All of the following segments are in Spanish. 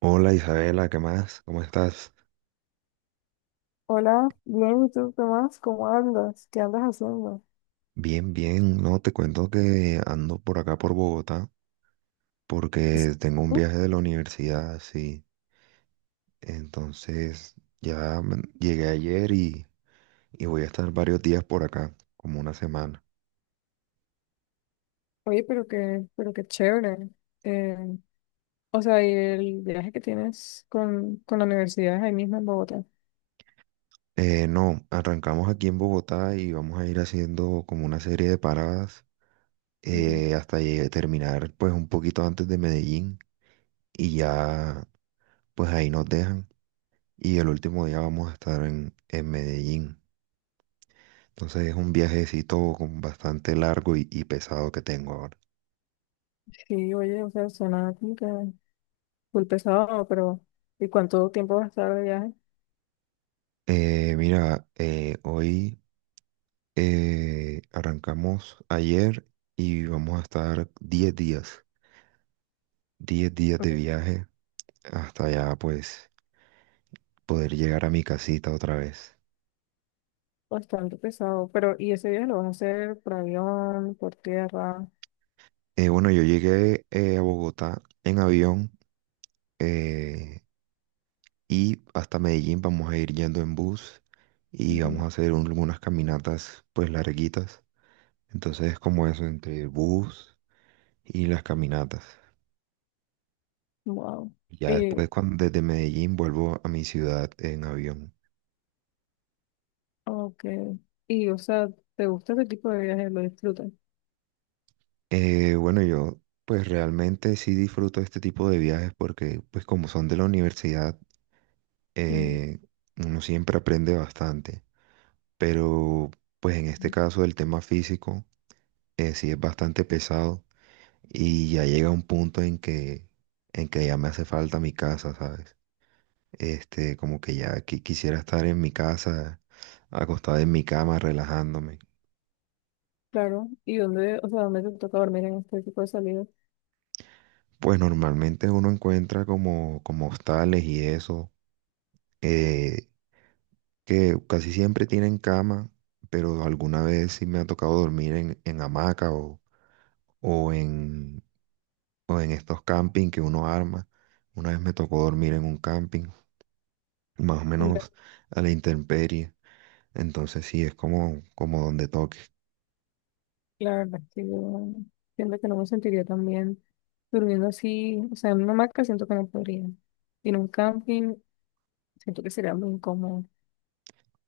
Hola Isabela, ¿qué más? ¿Cómo estás? Hola, bien, ¿y tú qué más? ¿Cómo andas? ¿Qué andas haciendo? Bien, bien. No, te cuento que ando por acá por Bogotá porque tengo un Uh, viaje de la universidad, sí. Entonces ya llegué ayer y voy a estar varios días por acá, como una semana. Oye, pero qué chévere. Eh, o sea, y el viaje que tienes con la universidad es ahí mismo en Bogotá. No, arrancamos aquí en Bogotá y vamos a ir haciendo como una serie de paradas Ujú. Hasta terminar pues un poquito antes de Medellín y ya pues ahí nos dejan. Y el último día vamos a estar en Medellín. Entonces es un viajecito con bastante largo y pesado que tengo ahora. Sí, oye, o sea, suena como que full pesado, pero ¿y cuánto tiempo vas a estar de viaje? Mira, hoy arrancamos ayer y vamos a estar 10 días, 10 días de viaje hasta ya pues poder llegar a mi casita otra vez. Bastante pesado, pero ¿y ese viaje lo vas a hacer por avión, por tierra? Bueno, yo llegué a Bogotá en avión eh, y hasta Medellín vamos a ir yendo en bus y vamos Ujú. a hacer unas caminatas pues larguitas. Entonces como eso entre bus y las caminatas. Wow. Ya Y, después, cuando desde Medellín vuelvo a mi ciudad en avión. ok. Y, o sea, ¿te gusta ese tipo de viajes? ¿Lo disfrutas? Bueno, yo pues realmente sí disfruto este tipo de viajes porque pues como son de la universidad, Ujú. eh, uno siempre aprende bastante. Pero pues en este caso el tema físico sí es bastante pesado y ya llega un punto en que ya me hace falta mi casa, ¿sabes? Este, como que ya quisiera estar en mi casa, acostado en mi cama, relajándome. Claro, ¿y dónde, o sea, dónde te toca dormir en este tipo de salidas? Pues normalmente uno encuentra como, como hostales y eso, eh, que casi siempre tienen cama, pero alguna vez sí me ha tocado dormir en hamaca o en, o en estos camping que uno arma. Una vez me tocó dormir en un camping, más o Mira, menos a la intemperie, entonces sí, es como, como donde toque. la verdad es que yo siento que no me sentiría tan bien durmiendo así, o sea, en una hamaca siento que no podría. Y en un camping siento que sería muy incómodo.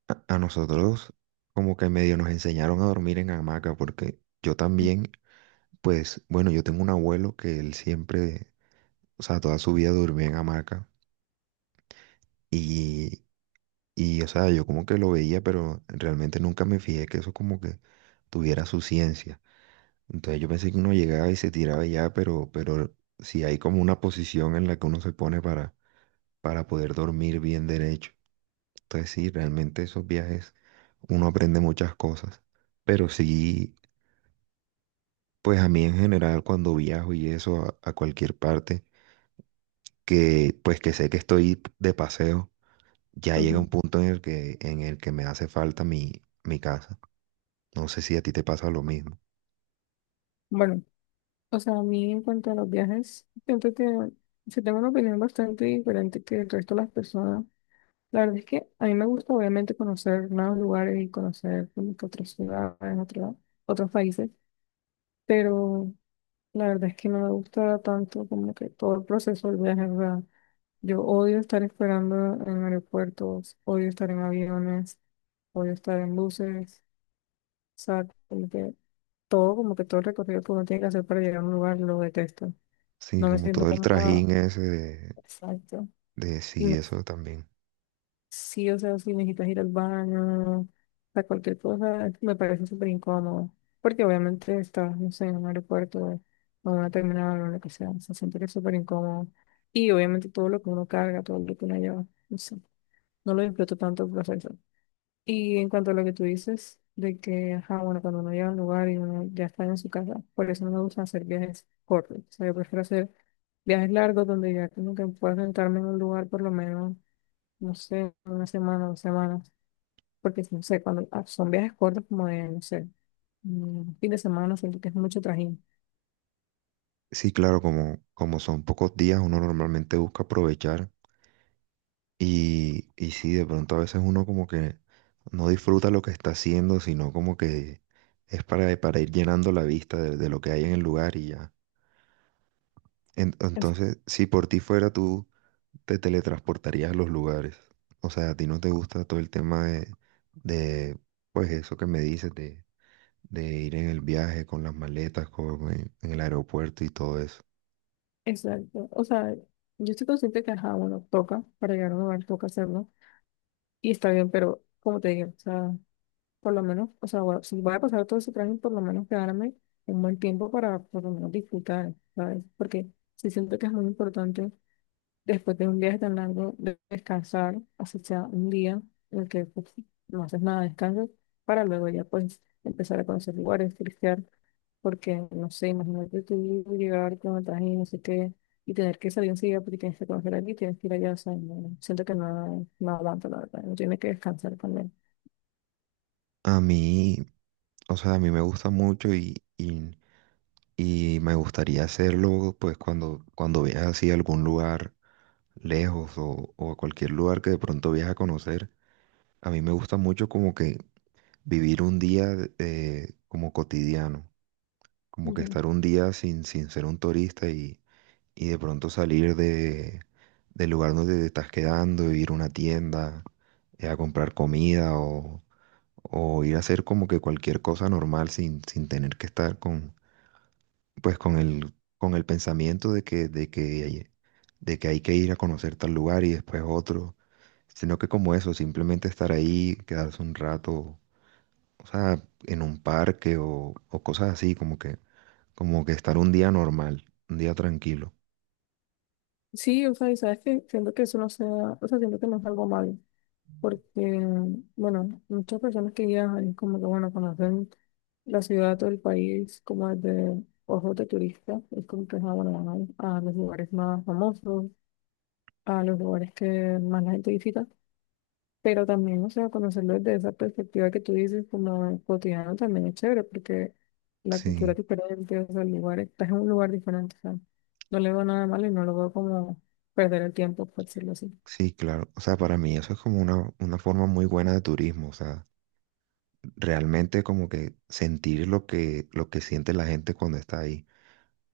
A nosotros como que medio nos enseñaron a dormir en hamaca porque yo también... Pues bueno, yo tengo un abuelo que él siempre o sea, toda su vida durmió en hamaca y, y, o sea, yo como que lo veía, pero realmente nunca me fijé que eso como que tuviera su ciencia. Entonces yo pensé que uno llegaba y se tiraba y ya, pero sí hay como una posición en la que uno se pone para poder dormir bien derecho. Entonces sí, realmente esos viajes uno aprende muchas cosas, pero sí, pues a mí en general cuando viajo y eso a cualquier parte, que pues que sé que estoy de paseo ya llega Ujú. un punto en el que me hace falta mi casa. No sé si a ti te pasa lo mismo. Bueno, o sea, a mí en cuanto a los viajes, siento que se tengo una opinión bastante diferente que el resto de las personas. La verdad es que a mí me gusta obviamente conocer nuevos lugares y conocer como que otras ciudades, otros países, pero la verdad es que no me gusta tanto como que todo el proceso del viaje, o sea, yo odio estar esperando en aeropuertos, odio estar en aviones, odio estar en buses, o sea, como que todo el recorrido que uno tiene que hacer para llegar a un lugar lo detesto. Sí, No me como siento todo el cómoda, trajín ese exacto. de Y sí, no- eso también. Sí, o sea, si necesitas ir al baño, a cualquier cosa, me parece súper incómodo. Porque obviamente estás, no sé, en un aeropuerto o en una terminal o lo que sea. O sea, siento que es súper incómodo. Y obviamente todo lo que uno carga, todo lo que uno lleva, no sé, no lo disfruto tanto el proceso. Y en cuanto a lo que tú dices, de que, ajá, bueno, cuando uno llega a un lugar y uno ya está en su casa, por eso no me gusta hacer viajes cortos. O sea, yo prefiero hacer viajes largos donde ya como que pueda sentarme en un lugar por lo menos, no sé, una semana, dos semanas porque no sé, cuando son viajes cortos como de, no sé, un fin de semana, siento que es mucho trajín. Sí, claro, como, como son pocos días, uno normalmente busca aprovechar y sí, de pronto a veces uno como que no disfruta lo que está haciendo, sino como que es para ir llenando la vista de lo que hay en el lugar y ya. En- Es- entonces, si por ti fuera tú te teletransportarías a los lugares. O sea, a ti no te gusta todo el tema de pues eso que me dices, de ir en el viaje con las maletas, en el aeropuerto y todo eso. exacto. O sea, yo estoy consciente que, ajá, bueno, toca, para llegar a un lugar toca hacerlo, y está bien, pero como te digo, o sea, por lo menos, o sea, bueno, si voy a pasar todo ese trajín, por lo menos quedarme un buen tiempo para por lo menos disfrutar, ¿sabes? Porque sí siento que es muy importante después de un viaje tan largo, de descansar, así sea un día en el que pues, no haces nada, descansas, para luego ya pues empezar a conocer lugares, turistear, porque no sé, imagínate tú llegar con el traje y no sé qué, y tener que salir enseguida porque tienes que conocer aquí, tienes que ir allá, o sea, siento que no, no aguanto, la verdad, uno tiene que descansar también. A mí, o sea, a mí me gusta mucho y me gustaría hacerlo pues cuando viajes así a algún lugar lejos o a cualquier lugar que de pronto viajes a conocer. A mí me gusta mucho como que vivir un día como cotidiano. Como que Ujú. estar un día sin ser un turista y de pronto salir del lugar donde te estás quedando, ir a una tienda, a comprar comida o ir a hacer como que cualquier cosa normal sin tener que estar pues con el pensamiento de que hay que ir a conocer tal lugar y después otro, sino que como eso, simplemente estar ahí, quedarse un rato, o sea, en un parque o cosas así, como que estar un día normal, un día tranquilo. Sí, o sea, y sabes que siento que eso no sea, o sea, siento que no es algo malo. Porque, bueno, muchas personas que viajan es como que, bueno, conocen la ciudad o el país como desde ojos de turista, es como que, ah, bueno, van a los lugares más famosos, a los lugares que más la gente visita, pero también, o sea, conocerlo desde esa perspectiva que tú dices como cotidiano también es chévere, porque la cultura es Sí, diferente, o sea, el lugar, estás en un lugar diferente, o sea, no le veo nada malo y no lo veo como perder el tiempo, por decirlo así. sí, claro. O sea, para mí eso es como una forma muy buena de turismo. O sea, realmente como que sentir lo que siente la gente cuando está ahí.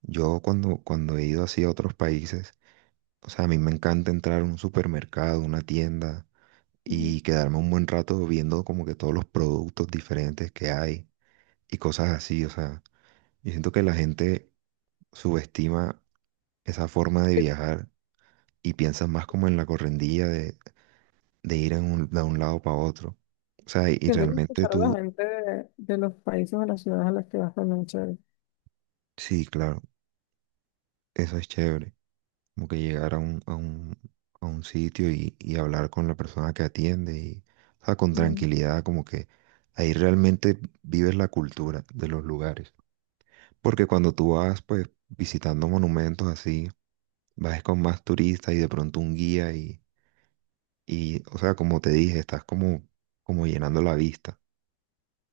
Yo cuando he ido así a otros países, o sea, a mí me encanta entrar a un supermercado, una tienda Ujú. y quedarme un buen rato viendo como que todos los productos diferentes que hay y cosas así. O sea, yo siento que la gente subestima esa forma de viajar y piensas más como en la correndilla de ir en de un lado para otro. O sea, y Siento que realmente escuchar a la tú, gente de los países o las ciudades a las que vas también es chévere. sí, claro, eso es chévere, como que llegar a un sitio y hablar con la persona que atiende y, o sea, con Ujú. tranquilidad, como que ahí realmente vives la cultura de los lugares. Porque cuando tú vas, pues, visitando monumentos así, vas con más turistas y de pronto un guía y, o sea, como te dije, estás como llenando la vista.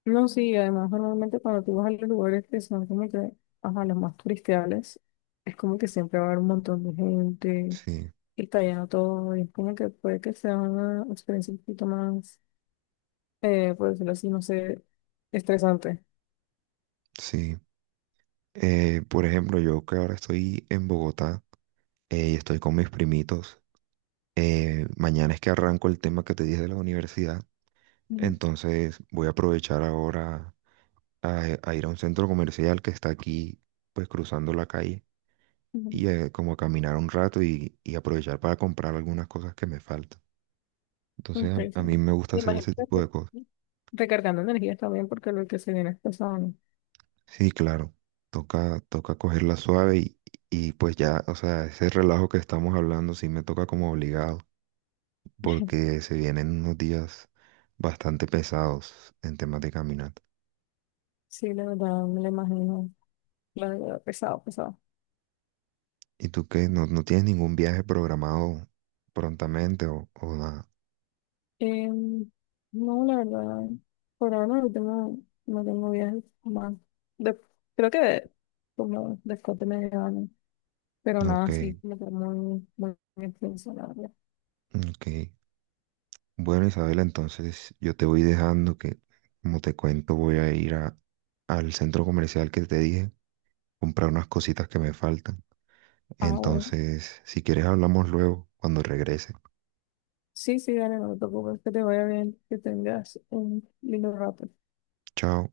No, sí, además normalmente cuando tú vas a los lugares que son como que, ajá, los más turistiales, es como que siempre va a haber un montón de gente Sí, y está lleno todo y es como que puede que sea una experiencia un poquito más, por decirlo así, no sé, estresante. sí. Por ejemplo, yo que ahora estoy en Bogotá y estoy con mis primitos, mañana es que arranco el tema que te dije de la universidad, Ujú, entonces voy a aprovechar ahora a ir a un centro comercial que está aquí, pues cruzando la calle, ujú. y como a caminar un rato y aprovechar para comprar algunas cosas que me faltan. Entonces a mí Interesante. me gusta Me hacer imagino ese que tipo de cosas. recargando energías también porque lo que se viene es pesado, ¿no? Sí, claro, toca, toca cogerla suave y pues ya, o sea, ese relajo que estamos hablando sí me toca como obligado. Porque se vienen unos días bastante pesados en temas de caminata. Sí, la verdad, me lo imagino. La verdad, pesado, pesado. ¿Y tú qué? ¿No, no tienes ningún viaje programado prontamente o nada? Em, no, la verdad, por ahora no tengo, no tengo viajes más. De- Creo que como después de medio año, pero No, ok, nada, sí, como que muy, muy extenso, la verdad. ok. Bueno, Isabela, entonces yo te voy dejando que, como te cuento, voy a ir al centro comercial que te dije, comprar unas cositas que me faltan. Ahora, Entonces, si quieres, hablamos luego cuando regrese. sí, sí, dale, no te preocupes, que te vaya bien, que tengas un lindo rato. Chao.